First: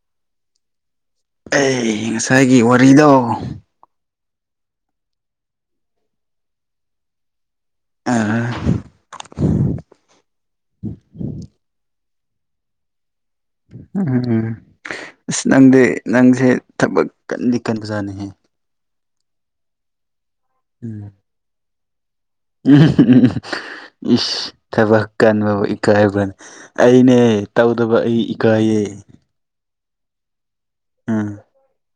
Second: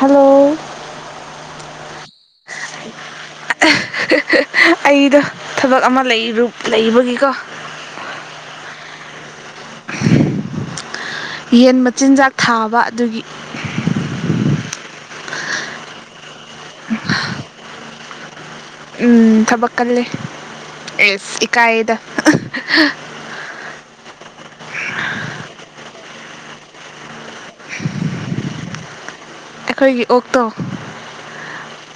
hello ꯑꯩ ꯉꯁꯥꯏꯒꯤ ꯋꯥꯔꯤꯗꯣ ꯑꯩꯗꯣ ꯊꯕꯛ ꯑꯃ ꯂꯩꯕꯒꯤꯀꯣ ꯑ ꯌꯦꯟ ꯃꯆꯤꯟꯖꯥꯛ ꯊꯥꯕ ꯑꯗꯨꯒꯤ ꯎꯝ ꯎꯝ ꯑꯁ ꯅꯪꯗꯤ ꯅꯪꯁꯦ ꯊꯕꯛ ꯀꯟꯗꯤ ꯀꯟꯕꯖꯥꯠꯅꯤꯍꯦ ꯎꯝ ꯊꯕꯛ ꯀꯜꯂꯦ ꯎꯝ ꯑꯦꯁ ꯏꯀꯥꯏꯗ ꯎꯝ ꯏꯁ ꯊꯕꯛ ꯀꯟꯕꯕꯨ ꯏꯀꯥꯏꯕ꯭ꯔꯅꯦ ꯑꯩꯅꯦ ꯇꯧꯗꯕ ꯑꯩ ꯏꯀꯥꯏꯌꯦ ꯑꯩꯈꯣꯏꯒꯤ ꯑꯣꯛꯇꯣ ꯎꯝ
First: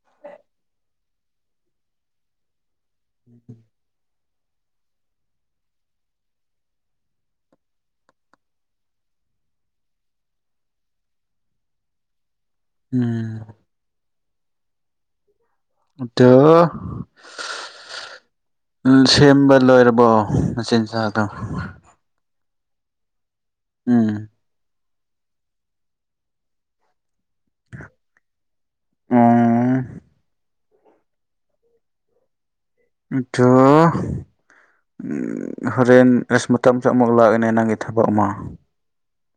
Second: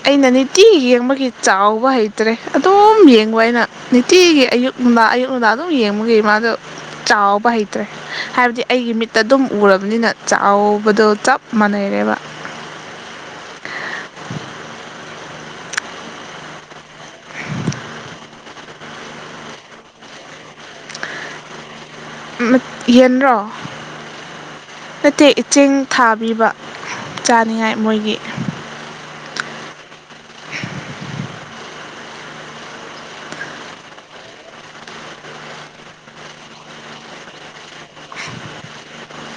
ꯑꯩꯅ ꯅꯤꯇꯤ ꯌꯦꯡꯕꯒꯤ ꯆꯥꯎꯕ ꯍꯩꯇ꯭ꯔꯦ ꯑꯗꯨꯝ ꯌꯦꯡꯕ ꯑꯩꯅ ꯅꯨꯡꯇꯤꯒꯤ ꯑꯌꯨꯛ ꯅꯨꯡꯗꯥ ꯑꯌꯨꯛꯅꯨꯡꯗꯥ ꯑꯗꯨꯝ ꯌꯦꯡꯕꯒꯤ ꯃꯥꯗꯣ ꯆꯥꯎꯕ ꯍꯩꯇ꯭ꯔꯦ ꯍꯥꯏꯕꯗꯤ ꯑꯩꯒꯤ ꯃꯤꯠ ꯇ ꯑꯗꯨꯝ ꯎꯔꯕꯅꯤꯅ ꯆꯥꯎꯕꯗꯣ ꯆꯞ ꯃꯥꯟꯅꯩꯔꯦꯕ ꯎꯝ ꯑꯠꯇ ꯎꯝ ꯁꯦꯝꯕ ꯂꯣꯏꯔꯕꯣ ꯃꯆꯤꯟꯖꯥꯛꯗꯣ ꯌꯦꯟ꯭ꯔꯣ ꯎꯝ ꯅꯠꯇꯦ ꯆꯦꯡ ꯊꯥꯕꯤꯕ ꯆꯥꯅꯤꯉꯥꯏ ꯃꯣꯏꯒꯤ ꯎꯝ ꯑꯆꯥꯣ ꯍꯣꯔꯦꯟ ꯔꯁꯃꯁꯨ ꯑꯃꯨꯛ ꯂꯥꯛꯏꯦꯅꯦ ꯅꯪꯒꯤ ꯊꯕꯛ ꯑꯃ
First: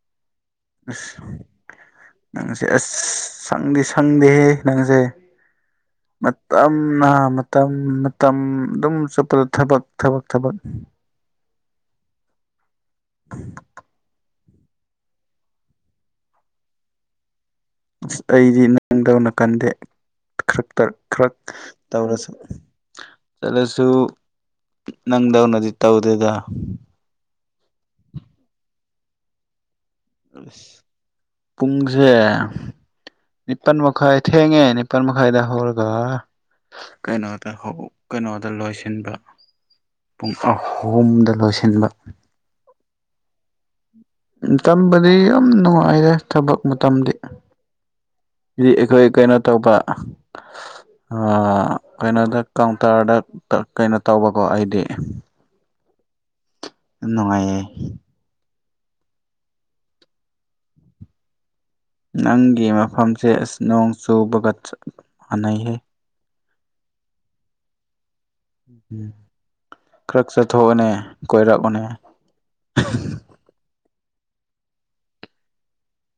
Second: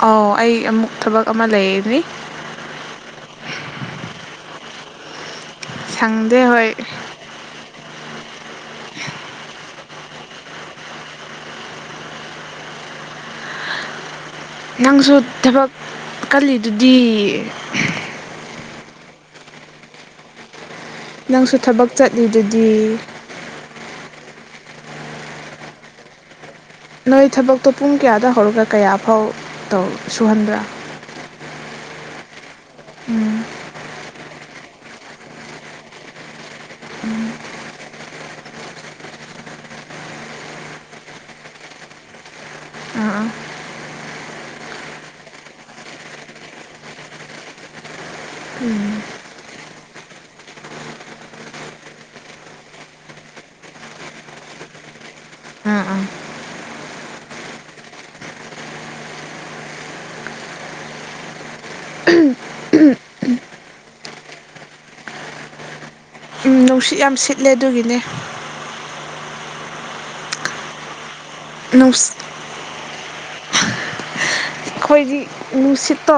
ꯑꯣ ꯑꯩ ꯑꯃꯨꯛ ꯑꯁ ꯊꯕꯛ ꯑꯃ ꯂꯩꯅꯤ ꯅꯪꯁꯦ ꯑꯁ ꯁꯪꯗꯤ ꯁꯪꯗꯦ ꯅꯪꯁꯦ ꯁꯪꯗꯦ ꯍꯣꯏ ꯃꯇꯝꯅ ꯃꯇꯝ ꯃꯇꯝ ꯑꯗꯨꯝ ꯆꯠꯄꯗ ꯊꯕꯛ ꯊꯕꯛ ꯊꯕꯛ [inaudible] ꯅꯪꯁꯨ ꯊꯕꯛ ꯀꯜꯂꯤꯗꯨꯗꯤ ꯑ ꯑꯩꯗꯤ ꯅꯪꯗꯧꯅ ꯈꯟꯗꯦ ꯈ ꯈꯔ ꯅꯪꯁꯨ ꯊꯕꯛ ꯇꯧꯔꯁꯨ ꯆꯠꯂꯤꯗꯨꯗꯤ ꯆꯠꯂꯁꯨ ꯅꯪꯗꯧꯅꯗꯤ ꯏ ꯇ ꯍꯧꯗꯦꯗ ꯅꯣꯏ ꯊꯕꯛꯇꯣ ꯄꯨꯡ ꯀꯌꯥꯗ ꯍꯧꯔꯒ ꯀꯌꯥꯐꯥꯎ ꯇꯧ ꯁꯨꯍꯟꯕ꯭ꯔꯥ ꯄꯨꯡꯨꯡꯁꯦ ꯎꯝ ꯅꯤꯄꯟ ꯃꯈ ꯏ ꯊꯦꯒꯦꯅꯤ ꯄꯃꯈꯥꯏꯗ ꯍꯔꯒ ꯀꯩꯅꯣꯗ ꯀꯩꯅꯣꯗ ꯂꯣꯏꯁꯤꯟꯕ ꯄꯨꯡ ꯑꯍꯨꯝꯗ ꯂꯣꯏꯁꯤꯟꯕ ꯑꯥ ꯑꯥ ꯎ ꯇꯝꯕꯗꯤ ꯌꯥꯝ ꯅꯨꯡꯉꯥꯏꯔꯦ ꯊꯕꯛ ꯃꯇꯝꯗꯤ ꯗꯤ ꯑꯩꯈꯣꯏ ꯀꯩꯅꯣ ꯇꯧꯕ ꯎꯝ ꯀꯩꯅꯣꯗ ꯀꯥꯎꯟꯇꯔꯗ ꯀꯩꯅꯣ ꯇꯧꯕꯀꯣ ꯑꯩꯗꯤ ꯑꯥ ꯑꯥ ꯏꯅꯨꯡꯉꯥꯏꯦ ꯅꯪꯒꯤ ꯃꯐꯝꯁꯦ ꯑꯁꯤ ꯅꯣꯡ ꯆꯨꯕꯒ ꯆꯞ ꯃꯥꯟꯅꯩꯍ ꯎꯝ ꯅꯨꯡꯁꯤꯠ ꯌꯥꯝ ꯁꯤꯠꯂꯦ ꯑꯗꯨꯒꯤꯅꯦ ꯎꯝ ꯈꯔ ꯆꯠꯊꯣꯛꯑꯅꯦ ꯀꯣꯏꯔꯛꯎꯅꯦ ꯅꯨꯡꯁꯤꯠ ꯑꯩꯈꯣꯏꯗꯤ ꯅꯨꯡꯁꯤꯠꯇꯣ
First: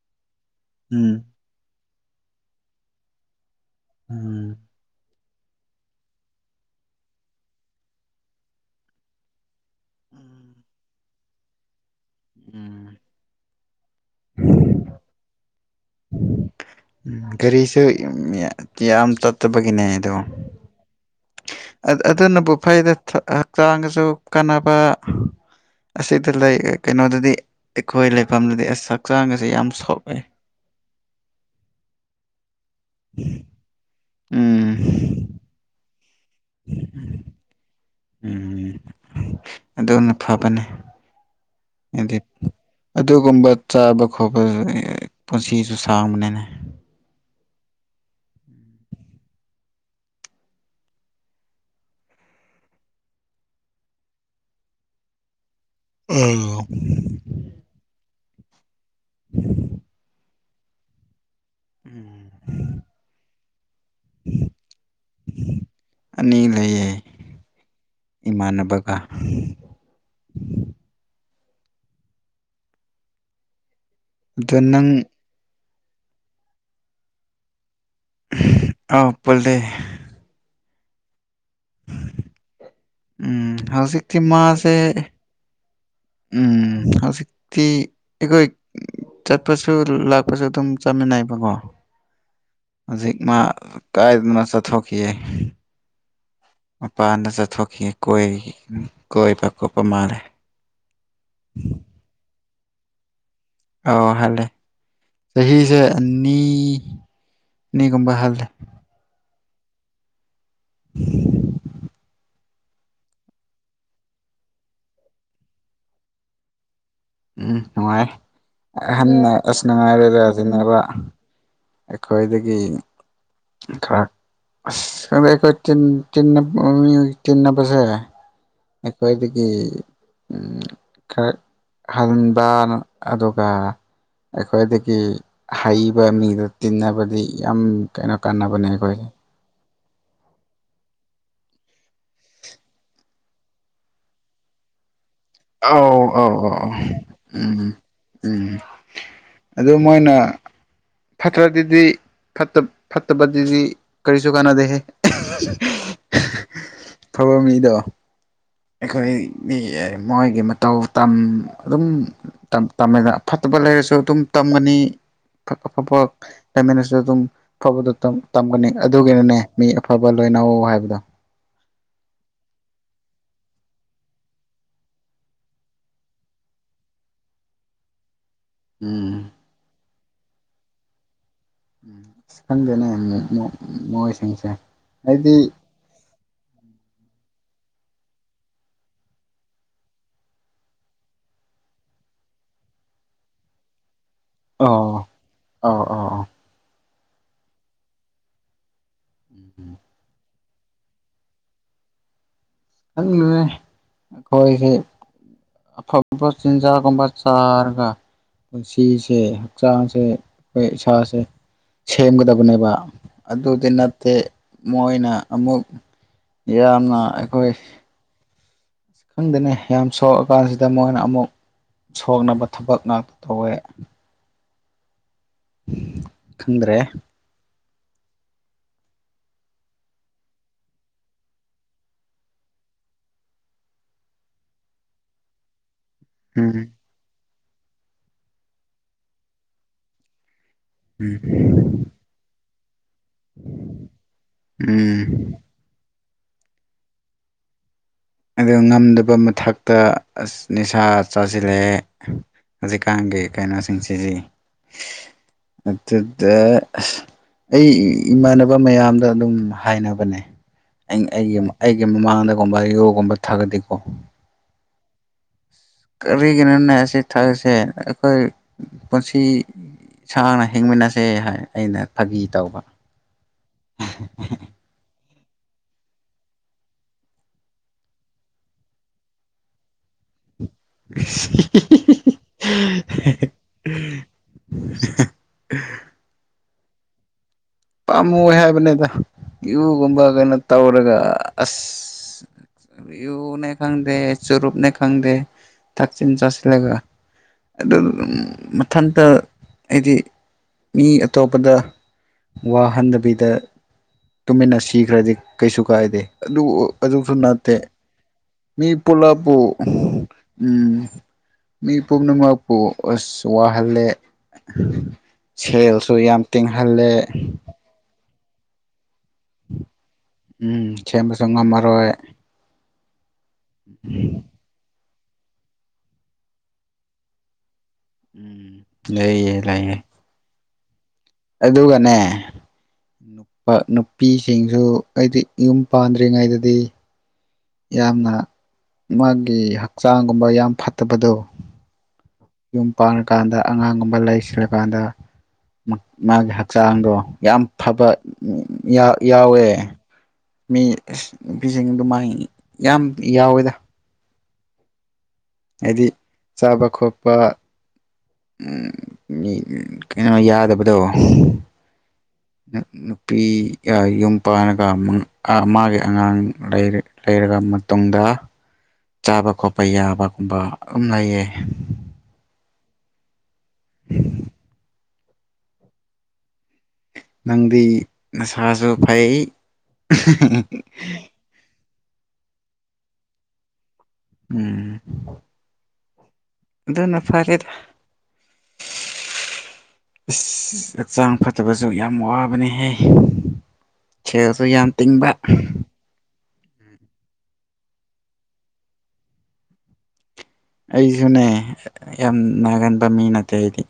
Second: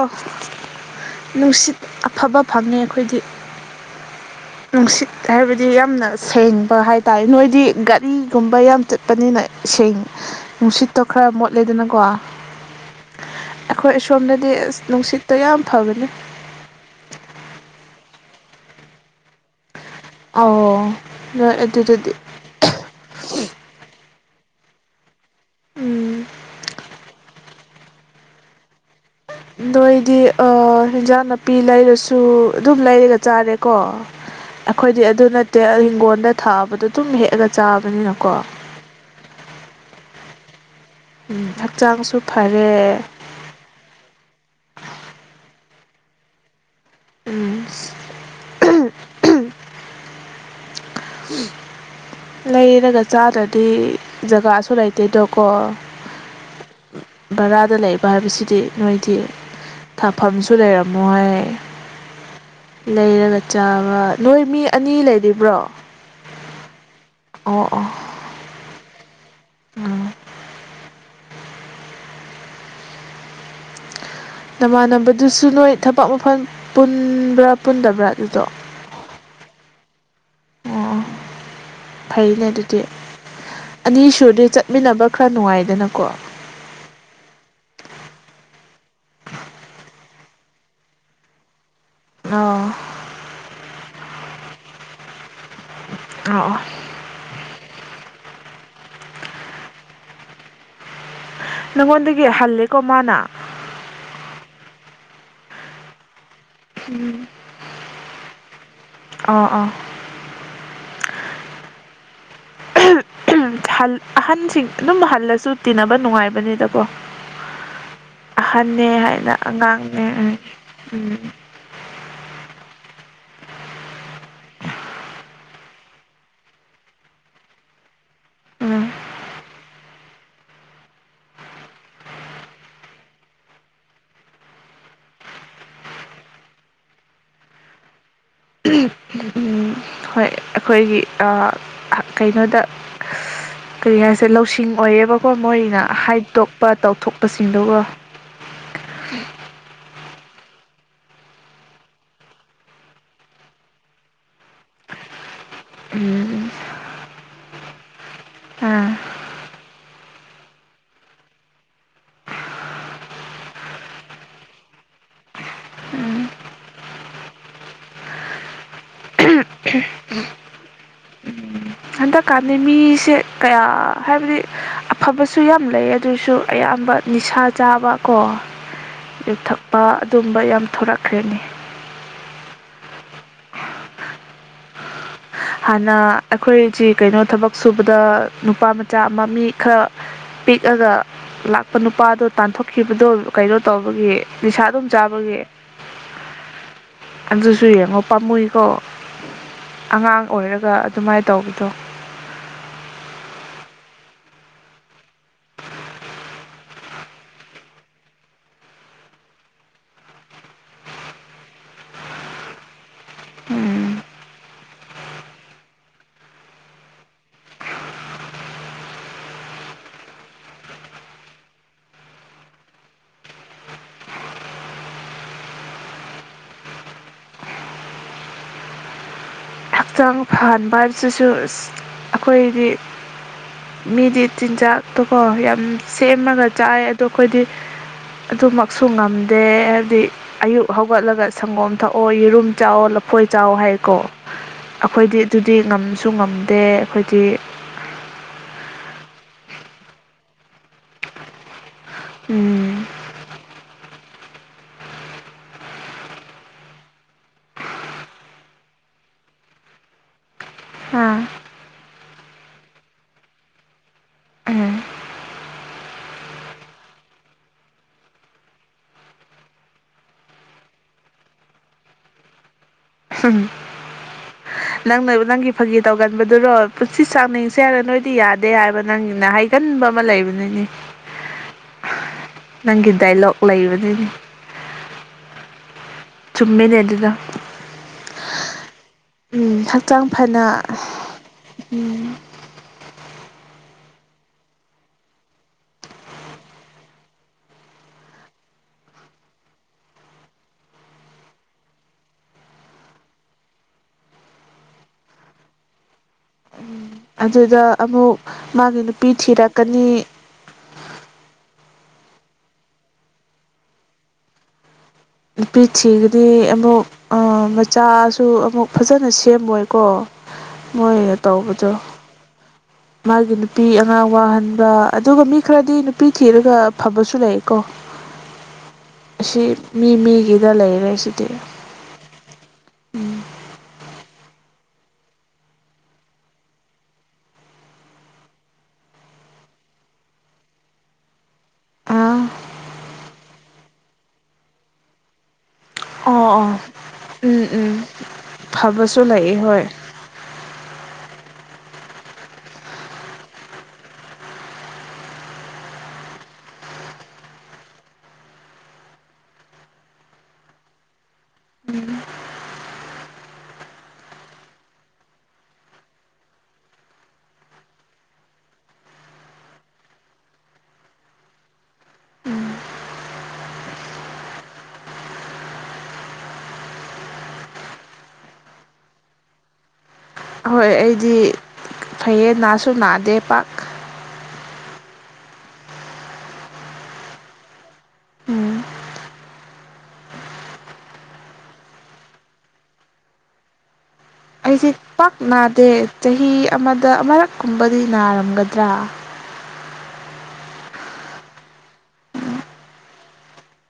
ꯎꯝ ꯅꯨꯡꯁꯤꯠ ꯑꯐꯕ ꯐꯪꯅꯤꯦ ꯑꯩꯈꯣꯏꯗꯤ ꯎꯝ ꯅꯨꯡꯁꯤꯠ ꯍꯥꯏꯕꯗꯤ ꯌꯥꯝꯅ ꯁꯦꯡꯕ ꯍꯥꯏ ꯇꯔꯦ ꯅꯣꯏꯗꯤ ꯒꯥꯔꯤꯒꯨꯝꯕ ꯌꯥꯝ ꯆꯠꯄꯅꯤꯅ ꯏꯦꯡ ꯅꯨꯡꯁꯤꯠꯇꯣ ꯈꯔ ꯃꯣꯠꯂꯦꯗꯅꯀꯣ ꯎꯝ ꯑꯩꯈꯣꯏ ꯑꯁꯣꯝꯅꯗꯤ ꯑꯁ ꯅꯨꯡꯁꯤꯠꯇꯣ ꯌꯥꯝ ꯐꯕꯅꯤ ꯝ ꯒꯥꯔꯤꯁꯨ ꯌꯥꯝ ꯇꯠꯇꯕꯒꯤꯅꯦ ꯑ ꯑꯗꯨꯅꯕꯨ ꯐꯩꯗ ꯍꯛꯆꯥꯡꯒꯁꯨ ꯀꯥꯟꯅꯕ ꯎꯝ ꯑꯁꯤꯗ ꯀꯩꯅꯣꯗꯗꯤ ꯑꯩꯈꯣꯏ ꯂꯩꯐꯝꯗꯗꯤ ꯑꯁꯛ ꯑꯗꯣꯗꯤ ꯏꯟꯖꯥꯡ ꯅꯥꯄꯤ ꯂꯩꯔꯁꯨ ꯑꯗꯨꯝ ꯂꯩꯔꯒ ꯆꯥꯔꯦꯀꯣ ꯑꯩꯈꯣꯏꯗꯤ ꯑꯗꯨ ꯎꯝ ꯅꯠꯇꯦ ꯍꯤꯡꯒꯣꯜꯗ ꯊꯥꯕꯗꯣ ꯑꯗꯨꯝ ꯍꯦꯛꯑꯒ ꯆꯥꯕꯅꯤ ꯎꯝ ꯑꯗꯨꯅ ꯐꯕꯅꯦ ꯎꯝ ꯍꯛꯆꯥꯡꯁꯨ ꯍꯥꯏꯗꯤ ꯐꯔꯦ ꯑꯗꯨꯒꯨꯝꯕ ꯆꯥꯕ ꯈꯣꯄ ꯄꯨꯟꯁꯤꯁꯨ ꯁꯥꯡꯕꯅꯤꯅ ꯎꯝ ꯂꯩꯔꯒ ꯆꯥꯗ꯭ꯔꯗꯤ ꯖꯒꯥꯁꯨ ꯂꯩꯇꯦꯗꯣ ꯀꯣ ꯎ ꯂꯩꯕ ꯍꯥꯏꯕꯁꯤꯗꯤ ꯅꯣꯏꯗꯤ ꯊꯥꯐꯝꯁꯨ ꯂꯩꯔꯝꯃꯣꯏ ꯎꯝ ꯍꯥꯏ ꯂꯩꯅꯦ ꯆꯥꯕ ꯅꯣꯏ ꯃꯤ ꯑꯅꯤ ꯂꯩꯔꯤꯕ꯭ꯔꯣ ꯑꯅꯤ ꯂꯩꯌꯦ ꯑꯣ ꯑꯣ ꯏꯃꯥꯟꯅꯕꯒ ꯎꯝ ꯑꯗꯣ ꯅꯪ ꯅꯃꯥꯟꯅꯕꯗꯨꯁꯨ ꯅꯣꯏ ꯊꯕꯛ ꯃꯐꯝ ꯄꯨꯟꯕ꯭ꯔꯥ ꯄꯨꯟꯗꯕ꯭ꯔꯥ ꯑꯗꯨꯗꯣ ꯑ ꯄꯨꯜꯂꯦ ꯑꯣ ꯐꯩꯅꯦ ꯑꯗꯨꯗꯤ ꯎꯝ ꯑꯅꯤ ꯍꯧꯖꯤꯛꯇꯤ ꯁꯗꯤ ꯃꯥꯁꯦ ꯆꯠꯃꯤꯟꯅꯕ ꯈꯔ ꯅꯨꯡꯉꯥꯏꯗꯅꯀꯣ ꯇꯤ ꯑꯩꯈꯣꯏ ꯆꯠꯄꯁꯨ ꯂꯥꯛꯄꯁꯨ ꯑꯗꯨꯝ ꯆꯥꯃꯤꯟꯅꯩꯕꯀꯣ ꯑꯣ ꯍꯧꯖꯤꯛ ꯃꯥ ꯀꯥꯏꯗꯅ ꯆꯠꯊꯣꯛꯈꯤꯑ ꯑꯣ ꯑꯣ ꯃꯄꯥꯟꯗ ꯆꯠꯊꯣꯛꯈꯤ ꯀꯣꯏꯕ ꯈꯣꯠꯄ ꯃꯥꯜꯂꯦ ꯀꯃꯅ ꯑꯣ ꯍꯥꯏꯂꯦ ꯆꯍꯤꯁꯦ ꯅꯤ ꯅꯤꯒꯨꯝꯕ ꯍꯜꯂꯦ ꯑꯣ ꯑꯥ [inaudible] ꯑꯍꯟꯁꯤꯡ ꯑꯗꯨꯝ ꯍꯜꯂꯁꯨ ꯇꯤꯟꯅꯕ ꯅꯨꯡꯉꯥꯏꯕꯅꯤꯗ ꯎꯝ ꯅꯨꯡꯉꯥꯏ ꯑꯍꯟꯅ ꯍꯥꯏꯅ ꯑꯁ ꯑꯉꯥꯡꯅꯦ ꯅꯨꯡꯉꯥꯏꯔꯁꯤꯅꯦꯕ ꯎꯝ ꯑꯩꯈꯣꯏꯗꯒꯤ ꯈꯔ ꯑꯩꯈꯣꯏ ꯕ ꯇꯤꯟꯅꯕꯁꯦ ꯎꯝ ꯑꯩꯈꯣꯏꯗꯒꯤ [inaudible] ꯈ ꯍꯟꯕ ꯑꯗꯨꯒ ꯑꯩꯈꯣꯏꯗꯒꯤ ꯍꯩꯕ ꯃꯤꯗꯨꯣ ꯇꯤꯟꯅꯕꯗꯤ ꯌꯥꯝ ꯀꯩꯅꯣ ꯀꯥꯟꯅꯕꯅꯦ ꯑꯩꯈꯣꯏ ꯎꯝ ꯍꯣꯏ ꯑꯩꯈꯣꯏꯒꯤ ꯀꯩꯅꯣꯗ ꯀꯔꯤ ꯍꯥꯏꯁꯦ ꯂꯧꯁꯤꯡ ꯑꯣꯏꯌꯦꯕ ꯃꯣꯏ ꯃꯣꯢꯅ ꯑꯧ ꯑꯧ ꯑꯧ ꯍꯥꯏꯗꯣꯛꯄ ꯑꯧ ꯎꯝ ꯇꯧꯊꯣꯛꯄꯁꯤꯡꯗꯨꯒ ꯎꯝ ꯑꯗꯨ ꯃꯣꯏꯅ [inaudible] ꯐꯠꯇ꯭ꯔ ꯑꯗꯨꯗꯤ ꯐꯠꯇ ꯐꯠꯇꯕ ꯑꯗꯨꯗꯤ ꯀꯔꯤꯁꯨ ꯀꯥꯟꯅꯗꯦꯍꯦ ꯎꯝ ꯎꯝ ꯑꯕ ꯃꯤꯗꯣ ꯑꯥ ꯑꯩꯈꯣꯏ ꯃꯤ ꯃꯣꯏꯒꯤ ꯃꯇꯧ ꯑꯗꯨꯝꯃꯦ ꯐꯠꯇꯕ ꯂꯩꯔꯁꯨ ꯑꯗꯨꯝ ꯇꯝꯒꯅꯤ ꯑꯐꯕ ꯂꯩꯥꯏꯃꯤꯟꯅꯁꯨ ꯑꯗꯨꯝ ꯑꯐꯕꯗ ꯇꯝꯒꯅꯤ ꯑꯗꯨꯒꯤꯅꯅꯦ ꯃꯤ ꯑꯐꯕ ꯀꯩꯅꯧ ꯍꯥꯏꯕꯗꯣ ꯍꯟꯗꯛꯀꯥꯟꯗꯤ ꯃꯤꯁꯦ ꯀꯌꯥ ꯍꯥꯏꯕꯗꯤ ꯑꯐꯕꯁꯨ ꯌꯥꯝ ꯂꯩ ꯑꯗꯨꯁꯨ ꯑꯌꯥꯝꯕ ꯅꯤꯁꯥ ꯆꯥꯕ ꯀꯣ ꯎꯝ ꯌꯨꯊꯛꯄ ꯑꯗꯨꯝꯕ ꯌꯥꯝ ꯊꯣꯔꯛꯈ꯭ꯔꯦꯅꯤ ꯎꯝ ꯑꯁ ꯈꯪꯗꯅꯦ ꯃꯣꯏꯁꯤꯡꯁꯦ ꯍꯥꯏꯗꯤ ꯍꯥꯟꯅ ꯑꯩꯈꯣꯏꯁꯤ ꯀꯩꯅꯣ ꯊꯕꯛ ꯁꯨꯕꯗ ꯅꯨꯄꯥ ꯃꯆꯥ ꯑꯃ ꯃꯤ ꯈꯔ ꯄꯤꯛꯑꯒ ꯂꯥꯛꯄ ꯅꯨꯄꯥꯗꯣ ꯇꯥꯟꯊꯣꯛꯈꯤꯕꯗꯣ ꯀꯩꯅꯣ ꯇꯧꯕꯒꯤ ꯅꯤꯁꯥ ꯑꯗꯨꯝ ꯑꯣ ꯆꯥꯕꯒꯤ ꯑꯣ ꯑꯣ ꯑꯣ ꯑꯗꯨꯁꯨ ꯌꯦꯡꯉꯣ ꯄꯥꯝꯃꯨꯏꯀꯣ ꯑꯉꯥꯡ ꯑꯣꯏꯔꯒ ꯑꯗꯨꯃꯥꯏꯅ ꯇꯧꯕꯗꯣ ꯑꯩꯈꯣꯏꯁꯦ ꯑꯐꯕ ꯆꯤꯟꯖꯥꯒꯨꯝꯕ ꯆꯥꯔꯒ ꯄꯨꯟꯁꯤꯁꯦ ꯍꯛꯆꯥꯡꯁꯦ ꯑꯩꯈꯣꯏ ꯏꯁꯥꯁꯦ ꯁꯦꯝꯒꯗꯕꯅꯦꯕ ꯑꯗꯨꯗꯤ ꯎꯝ ꯅꯠꯇꯦ ꯃꯣꯏꯅ ꯑꯃꯨꯛ ꯌꯥꯝꯅ ꯑꯩꯈꯣꯏ ꯑ ꯈꯪꯗꯅ ꯌꯥꯝ ꯁꯣꯛꯑꯀꯥꯟꯁꯤꯗ ꯃꯣꯏꯅ ꯑꯃꯨꯛ ꯁꯣꯛꯅꯕ ꯊꯕꯛ ꯉꯥꯛꯇ ꯇꯧꯋꯦ ꯈꯗ꯭ꯔꯦ ꯍꯛꯆꯥꯡ ꯐꯍꯟꯕ ꯍꯥꯏꯕꯁꯤꯁꯨ ꯑ ꯑꯩꯈꯣꯏꯗꯤ ꯃꯤꯗꯤ ꯆꯤꯟꯖꯥꯛꯇꯣꯀꯣ ꯌꯥꯝ ꯁꯦꯝꯃꯒ ꯎꯝ ꯆꯥꯏ ꯑꯗꯣ ꯑꯩꯈꯣꯏꯗꯤ ꯑꯗꯨꯃꯛꯁꯨ ꯉꯝꯗꯦ ꯍꯥꯏꯕꯗꯤ ꯑꯌꯨꯛ ꯎꯝ ꯍꯧꯒꯠꯂꯒ ꯁꯪꯒꯣꯝ ꯊꯛꯑꯣ ꯌꯦꯔꯨꯝ ꯆꯥꯎꯑꯣ ꯂꯐꯣꯏ ꯆꯥꯎ ꯍꯥꯏꯀꯣ ꯎꯝ ꯑꯩꯈꯣꯏꯗꯤ ꯑꯗꯨꯗꯤ ꯉꯝꯁꯨ ꯉꯝꯗꯦ ꯑꯩꯈꯣꯏꯗꯤ ꯑꯗꯨ ꯉꯝꯗꯕ ꯃꯊꯛꯇ ꯑꯁ ꯅꯤꯁꯥ ꯆꯥꯁꯤꯜꯂꯛꯑꯦ ꯎꯝ ꯍꯧꯖꯤꯛꯀꯥꯟꯒꯤ ꯀꯩꯅꯣꯁꯤꯡꯁꯤꯡꯁꯦ ꯃꯠꯇꯗ ꯑꯩ ꯏꯃꯥꯟꯅꯕ ꯃꯌꯥꯝꯗ ꯑꯗꯨꯝ ꯍꯥꯏꯅꯕꯅꯦ ꯑꯩ ꯑꯥ ꯑꯩꯒꯤ ꯑꯩꯒꯤ ꯃꯃꯥꯡꯗꯒꯨꯝꯕ ꯌꯣꯒꯨꯝꯕ ꯊꯥꯒꯗꯤꯀꯣ ꯎꯝ ꯀꯔꯤꯒꯤꯅꯣꯅꯦ ꯑꯁꯤ ꯊꯥꯛꯁꯦ ꯑꯩꯈꯣꯏ ꯄꯨꯟꯁꯤ ꯏꯁꯥꯡꯅ ꯍꯤꯡꯃꯤꯟꯅꯁꯦ ꯍꯥꯏ ꯑꯩꯅ ꯐꯥꯒꯤ ꯇꯧꯕ ꯎꯝ ꯅꯪꯅ ꯅꯪꯒꯤ ꯐꯥꯒꯤ ꯇꯧꯒꯟꯕꯗꯨꯔꯣ ꯄꯨꯟꯁꯤ ꯆꯥꯡꯅꯤꯡꯁꯦ ꯍꯥꯏꯔꯦ ꯅꯣꯏꯗꯤ ꯌꯥꯗꯦ ꯍꯥꯏꯕ ꯅꯪꯒꯤꯅ ꯍꯥꯏꯒ ꯃ ꯂꯩ ꯅꯪꯒꯤ ꯗꯥꯏꯂꯣꯛ ꯂꯩꯕꯅꯤꯅꯦ [unintelligible] ꯆꯨꯝꯃꯦ ꯂꯩꯗꯨꯗ ꯄꯥꯝꯃꯨ ꯍꯥꯏꯕꯅꯤꯗ ꯍꯛꯆꯥꯡ ꯏꯎꯒꯝꯕꯒꯩꯅ ꯐꯅ ꯇ ꯑꯣꯔꯒ ꯑꯁ ꯌꯎ ꯅ ꯈꯪꯗꯦ ꯆꯔꯨꯞ ꯅ ꯈꯪꯗꯦ ꯊꯥꯛꯆ ꯆꯁꯤꯂꯒ ꯑꯗꯨ ꯃꯊꯟꯇ ꯍꯥꯏꯗꯤ ꯃꯤ ꯑꯇꯣꯞꯄꯗ ꯋꯥꯍꯟꯗꯕꯤꯗ ꯇꯨꯃꯤꯟꯅ ꯁꯤꯈ꯭ꯔꯗꯤ ꯀꯩꯁꯨ ꯀꯥꯏꯗꯦ ꯑꯗꯨꯕꯨ ꯑꯗꯨꯁꯨ ꯅꯠꯇꯦ ꯑꯗꯨꯗ ꯑꯃꯨꯛ ꯃꯤ ꯃꯥꯒꯤ ꯅꯨꯄꯤ ꯄꯨꯂꯞꯄꯨ ꯊꯤꯔꯛꯀꯅꯤ ꯎꯝ ꯃꯤ ꯄꯨꯝꯅꯃꯛꯄꯨ ꯑꯁ ꯋꯥꯍꯜꯂꯦ ꯅꯨꯄꯤ ꯁꯦꯜꯁꯨ ꯌꯥꯝ ꯊꯤꯒꯅꯤ ꯑꯃꯨꯛ ꯇꯤꯡꯍꯜꯂꯦ ꯃꯆꯥꯁꯨ ꯑꯃꯨꯛ ꯐꯖꯅ ꯅ ꯁꯦꯝꯃꯣꯏꯀꯣ ꯎꯝ ꯃꯣꯏꯅ ꯁꯦꯝꯕꯁꯨ ꯇꯧꯕꯗꯣ ꯉꯝꯃꯔꯣꯏ ꯃꯥꯒꯤ ꯅꯨꯄꯤ ꯑꯉꯥꯡ ꯋꯥꯍꯟꯕ ꯑꯗꯨꯒ ꯃꯤ ꯈꯔꯗꯤ ꯅꯨꯄꯤ ꯊꯤꯔꯒ ꯐꯕꯁꯨ ꯂꯩ ꯎꯝ ꯂꯩ ꯂꯌꯦ ꯒꯤꯗ ꯂꯩꯔꯦꯁ ꯑꯗꯨꯒꯅꯦ ꯅꯨꯄꯥ ꯅꯨꯄꯤꯁꯤꯡꯁꯨ ꯑꯩꯗꯤ ꯌꯨꯝ ꯄꯥꯟꯗ꯭ꯔꯤꯉꯩꯗꯗꯤ ꯌꯥꯝꯅ ꯃꯥꯒꯤ ꯍꯛꯆꯥꯡꯒꯨꯝꯕ ꯌꯥꯝ ꯐꯠꯇꯕꯗꯣ ꯑꯥ ꯌꯨꯝ ꯄꯥꯟꯂꯀꯥꯟꯗ ꯑꯉꯥꯡꯒꯨꯝꯕ ꯂꯩꯁꯤꯜꯂꯀꯥꯟꯗ ꯑꯣ ꯃꯥꯒꯤ ꯑꯣ ꯍꯛꯆꯥꯡꯗꯣ ꯌꯥꯝ ꯎꯝ ꯎꯝ ꯐꯕ ꯐꯕꯁꯨ ꯂꯩꯑꯦ ꯌꯥꯎꯋꯦ ꯍꯣꯏ ꯃꯤ ꯅꯨꯄꯤꯁꯤꯡ ꯑꯗꯨꯃ ꯌꯥꯝ ꯌꯥꯎꯋꯦꯗ ꯍꯥꯏꯗꯤ ꯆꯥꯕ ꯈꯣꯠꯄ ꯎꯝ ꯀꯩꯅꯣ ꯌꯥꯗꯕꯗꯣ ꯅꯨꯄꯤꯒ ꯌꯨꯝ ꯄꯜꯂꯒ ꯑꯃꯒꯤ ꯑꯉꯥꯡ ꯂꯩꯔꯔꯕ ꯃꯇꯨꯡꯗ ꯆꯥꯕ ꯈꯣꯠꯄ ꯌꯥꯕꯒꯨꯝꯕ ꯑꯗꯨꯝ ꯂꯩꯌꯦ ꯅꯪꯗꯤ ꯅꯁꯥꯁꯨ ꯐꯩ ꯑꯍꯣꯏ ꯑꯩꯗꯤ ꯐꯩꯌꯦ ꯅꯥꯁꯨ ꯅꯥꯗꯦ ꯄꯥꯛ ꯎꯝ ꯑꯗꯨꯅ ꯐꯔꯦꯗ ꯎꯝ ꯏꯁ ꯍꯛꯆꯥꯡ ꯐꯠꯇꯕꯁꯨ ꯌꯥꯝ ꯋꯥꯕꯅꯤꯍ ꯑꯩꯁꯦ ꯄꯥꯛ ꯅꯥꯗꯦ ꯆꯍꯤ ꯑꯃꯗ ꯑꯃꯛꯀꯨꯝꯕꯗꯤ ꯅꯥꯔꯝꯒꯗ꯭ꯔꯥ ꯑꯩꯁꯨꯅꯦ ꯌꯥꯝ ꯅꯥꯒꯟꯕ ꯃꯤ ꯅꯠꯇꯦ ꯑꯩꯗꯤ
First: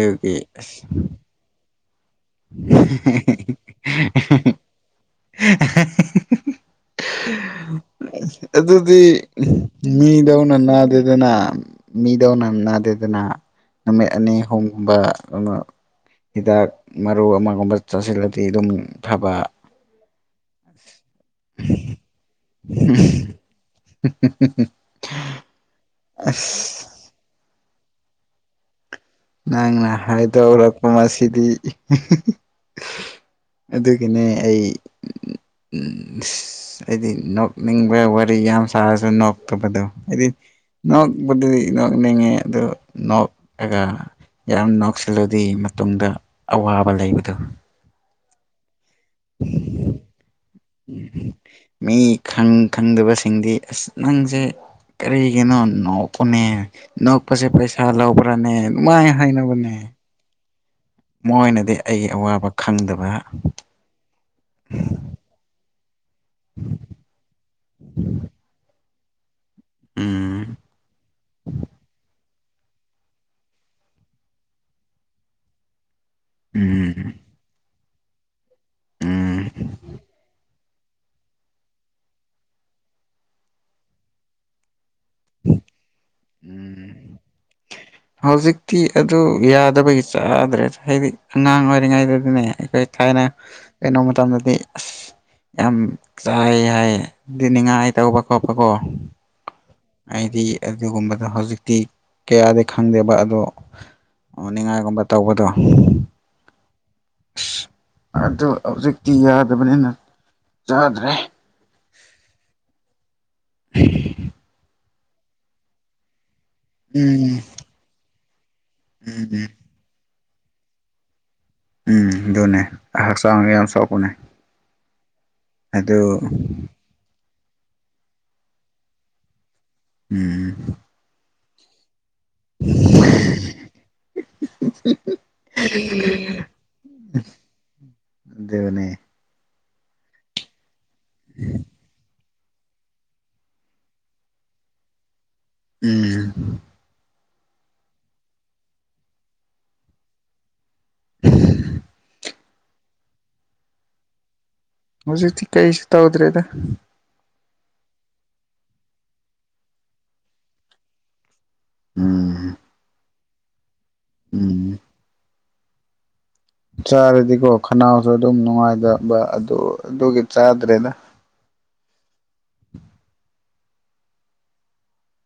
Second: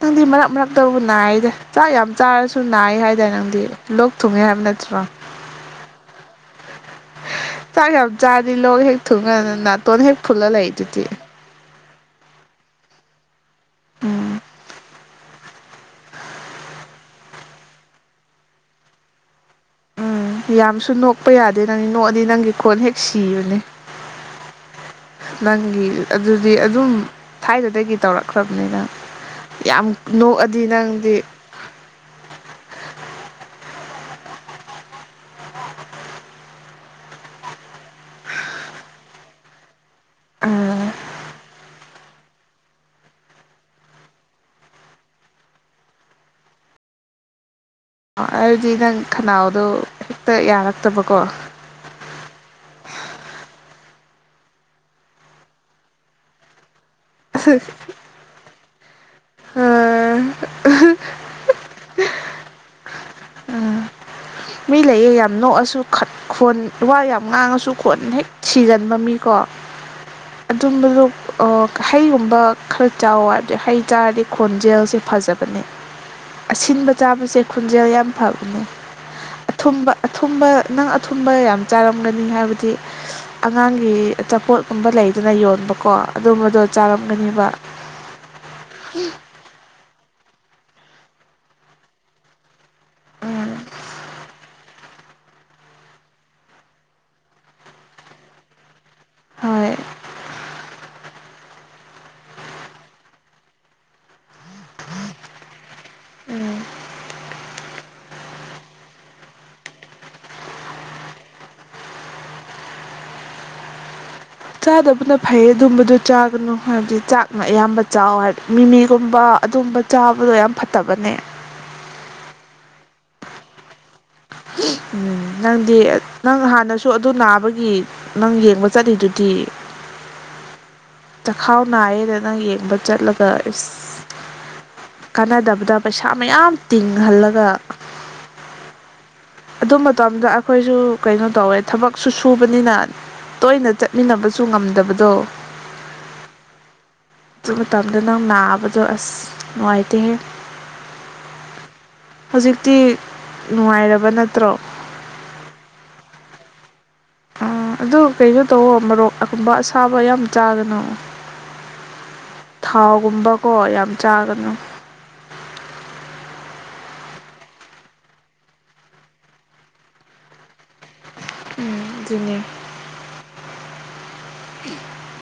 ꯅꯪꯗꯤ ꯃꯔꯛ ꯑꯁ ꯃꯔꯛꯇꯕꯨ ꯅꯥꯏꯗ ꯆꯥꯛ ꯌꯥꯝ ꯆꯥꯔꯁꯨ ꯅꯥꯏ ꯍꯥꯏꯇꯥꯔꯦ ꯅꯪꯗꯤ ꯂꯣꯛ ꯊꯨꯡꯉꯦ ꯍꯥꯏꯕ ꯅꯠꯇ꯭ꯔꯣ ꯆꯥꯛ ꯌꯥꯝ ꯆꯥꯔꯗꯤ [unintelligible] ꯂꯣꯛ ꯍꯦꯛ ꯑꯗꯨꯗꯤ ꯊꯨꯡꯉꯒ ꯅꯥꯇꯣꯟ ꯍꯦꯛ ꯐꯨꯜꯂ ꯃꯤꯗꯧꯅ ꯂꯩꯗꯨꯗꯤ ꯅꯥꯗꯦꯗꯅ ꯃꯤꯗꯧꯅ ꯅꯥꯗꯦꯗꯅ ꯅꯨꯃꯤꯠ ꯑꯅꯤ ꯎꯝ ꯑꯍꯨꯝꯒꯨꯝꯕ ꯍꯤꯗꯥꯛ ꯃꯔꯨ ꯑꯃꯒꯨꯝꯕ ꯆꯥꯁꯤꯜꯂꯗꯤ ꯑꯗꯨꯝ ꯐꯕ ꯌꯥꯝꯁꯨ ꯅꯣꯛꯄ ꯌꯥꯗꯦ ꯅꯪ ꯅꯣꯛꯑꯗꯤ ꯅꯪꯒꯤ ꯈꯣꯟ ꯍꯦꯛ ꯁꯤꯕꯅꯦ ꯅꯪꯒꯤ ꯑꯗꯨꯗꯤ ꯑꯗꯨꯝ ꯑꯁ ꯊꯥꯏꯅꯗꯒꯤ ꯇꯧꯔꯛꯈ꯭ꯔꯕꯅꯤꯅ ꯅꯪꯅ ꯍꯥꯏꯗ ꯑꯣꯔꯀꯝ ꯑꯁꯤꯁꯤꯗꯤ ꯑꯗꯨꯒꯤꯅꯦ ꯑꯩ ꯎꯝ ꯍꯥꯏꯗꯤ ꯅꯣꯛꯅꯤꯡꯕ ꯋꯥꯔꯤ ꯌꯥꯝ ꯁꯥꯔꯁꯨ ꯅꯣꯛꯇꯕꯗꯣ ꯍꯥꯏꯗꯤ ꯑ ꯅꯣꯛ ꯗꯤ ꯅ ꯅꯉꯦ ꯑꯗꯨꯗ ꯅꯣꯛ ꯑꯦꯥ ꯌꯥꯝ ꯅꯣꯛꯁꯤꯜꯂꯗꯤ ꯃꯇꯨꯡꯗ ꯑꯋꯥꯕ ꯂꯩꯕꯗꯨꯣ ꯑꯗꯨꯗꯤ ꯅꯪ ꯈꯅꯥꯎꯗꯣ ꯍꯦꯛꯇ ꯎꯝ ꯌꯥꯔꯛꯇꯕꯀꯣ ꯃꯤ ꯈꯪꯗꯕꯁꯤꯡꯗꯤ ꯑꯁ ꯅꯪꯁꯦ ꯀꯔꯤꯒꯤꯅꯣ ꯅꯣꯛꯄꯅꯦ ꯅꯣꯛꯄꯁꯦ ꯄꯩꯁꯥ ꯂꯧꯕ꯭ꯔꯅꯦ ꯃꯥꯏ ꯍꯥꯏꯅꯕꯅꯦ ꯃꯣꯏꯅꯗꯤ ꯑꯩꯒꯤ ꯑꯋꯥꯕ ꯈꯪꯗꯕ ꯃꯤ ꯂꯩꯌꯦ ꯌꯥꯝ ꯅꯣꯛꯑꯁꯨ ꯈꯣꯟ ꯋꯥ ꯌꯥꯝ ꯉꯥꯡꯉꯁꯨ ꯈꯣꯟ ꯍꯦꯛ ꯁꯤꯒꯅꯤ ꯃꯃꯤꯀꯣ ꯎꯝ ꯑꯗꯨꯝꯕꯗꯨꯣ ꯍꯩꯒꯨꯝꯕ ꯈꯔ ꯆꯥꯎꯋꯕꯗꯤ ꯍꯩ ꯆꯥꯔꯗꯤ ꯈꯣꯟꯖꯦꯜꯁꯦ ꯐꯖꯕꯅꯦ ꯑꯁꯤꯟꯕ ꯎꯝ ꯆꯥꯕꯁꯦ ꯈꯣꯟꯖꯦꯜ ꯌꯥꯝ ꯐꯕꯅꯦ ꯎꯝ ꯑꯊꯨꯝꯕ ꯑꯊꯨꯝꯕ ꯅꯪ ꯑꯊꯨꯝꯕ ꯌꯥꯝ ꯆꯥꯔꯝꯒꯅꯤ ꯍꯥꯏꯕꯗꯤ ꯑꯉꯥꯡꯒꯤ ꯑꯆꯥꯄꯣꯠꯀꯨꯝꯕ ꯂꯩꯗꯅ ꯌꯣꯟꯕꯀꯣ ꯑꯗꯨꯝꯕꯗꯣ ꯎꯝ ꯆꯥꯔꯝꯒꯅꯤꯕ ꯍꯧꯖꯤꯛꯇꯤ ꯑꯗꯨ ꯌꯥꯗꯕꯒꯤ ꯆꯥꯗ꯭ꯔꯦ ꯍꯥꯏꯗꯤ ꯑꯉꯥꯡ ꯑꯣꯏꯔꯤꯉꯩꯗꯗꯤꯅꯦ ꯑꯩꯈꯣꯏ ꯊꯥꯏꯅ ꯀꯩꯅꯣ ꯃꯇꯝꯗꯗꯤ ꯑꯁ [inaudible] ꯌꯥꯝ ꯆꯥꯏ ꯍꯥꯏ ꯅꯤꯡꯉꯥꯏ ꯇꯧꯕ ꯈꯣꯠꯄ ꯀꯣ ꯍꯣꯏ ꯍꯥꯏꯗꯤ ꯑꯗꯨꯒꯨꯝꯕꯗꯣ ꯍꯧꯖꯤꯛꯇꯤ ꯀꯌꯥꯗ ꯈꯪꯗꯦꯕ ꯑꯗꯣ ꯅꯤꯡꯉꯥꯏꯒꯨꯝꯕ ꯇꯧꯕꯗꯣ ꯎꯝ ꯑꯁ ꯑꯗꯨ ꯍꯧꯖꯤꯛꯇꯤ ꯌꯥꯗꯕꯅꯤꯅ ꯆꯥꯗ꯭ꯔꯦ [unintelligible] [unintelligible] ꯆꯥꯗꯕꯅ ꯐꯩ ꯑꯗꯨꯝꯕꯗꯨ ꯆꯥꯒꯅꯨ ꯍꯥꯏꯕꯗꯤ ꯆꯥꯛꯅ ꯎꯝ ꯑꯌꯥꯝꯕ ꯆꯥꯎ ꯍꯥꯏꯕꯗꯤ ꯃꯤꯃꯤꯒꯨꯝꯕ ꯎꯝ ꯑꯗꯨꯒꯨꯝꯕ ꯆꯥꯕꯗꯣ ꯌꯥꯝ ꯐꯠꯇꯕꯅꯦ ꯎꯝ ꯑꯗꯨꯅꯦ ꯍꯛꯆꯥꯡꯒ ꯌꯥꯝ ꯆꯥꯎꯣꯛꯄꯅꯦ ꯎꯝ ꯅꯪꯗꯤ ꯅꯪ ꯍꯥꯟꯅꯁꯨ ꯑꯗꯨ ꯅꯥꯕꯒꯤ ꯅꯪ ꯌꯦꯡꯕ ꯆꯠꯂꯤꯗꯨꯗꯤ ꯎꯝ ꯆꯈꯥꯎ ꯅꯥꯏꯌꯦꯦꯗ ꯅꯪ ꯌꯦꯡꯕ ꯆꯠꯂꯒ ꯏꯁ ꯀꯥꯟꯅꯗꯕꯗ ꯄꯩꯁꯥ ꯃꯌꯥꯝ ꯇꯤꯡꯍꯜꯂꯒ ꯑꯗꯨꯅꯦ ꯑꯗꯨ ꯃꯇꯝꯗ ꯑꯩꯈꯣꯏꯁꯨ ꯀꯩꯅꯣ ꯇꯧꯋꯦ ꯊꯕꯛ ꯁꯨ ꯊꯨꯕꯅꯤꯅ ꯇꯣꯏꯅ ꯆꯠꯃꯤꯟꯅꯕꯁꯨ ꯉꯝꯗꯕꯗꯣ ꯎꯝ ꯑꯗꯨ ꯃꯇꯝꯗ ꯅꯪ ꯅꯥꯕꯗꯣ ꯑꯁ ꯅꯨꯡꯉꯥꯏꯇꯦꯍꯦ [inaudible] ꯍꯧꯖꯤꯛꯇꯤ ꯅꯨꯡꯉꯥꯏꯔꯕ ꯅꯠꯇ꯭ꯔꯣ ꯍꯧꯖꯤꯛꯇꯤ ꯀꯩꯁꯨ ꯇꯧꯗ꯭ꯔꯦꯗ ꯑꯥ ꯑꯗꯨ ꯀꯩꯅꯣ ꯇꯧꯋ ꯃꯔꯣꯔꯣꯛ ꯑꯀꯨꯝꯕ ꯑꯁꯥꯕ ꯌꯥꯝ ꯆꯥꯗꯅꯣ ꯎꯝ ꯊꯥꯎꯒꯨꯝꯕꯀꯣ ꯌꯥꯝ ꯆꯥꯒꯅꯨ ꯎꯝ ꯆꯥꯔꯗꯤꯀꯣ ꯈꯅꯥꯎꯁꯨ ꯑꯗꯨꯝ ꯅꯨꯡꯉꯥꯏꯗꯕ ꯑꯗꯨ ꯑꯗꯨꯒꯤ ꯆꯥꯗ꯭ꯔꯦꯗ ꯎꯝ ꯑꯗꯨꯅꯦ [inaudible]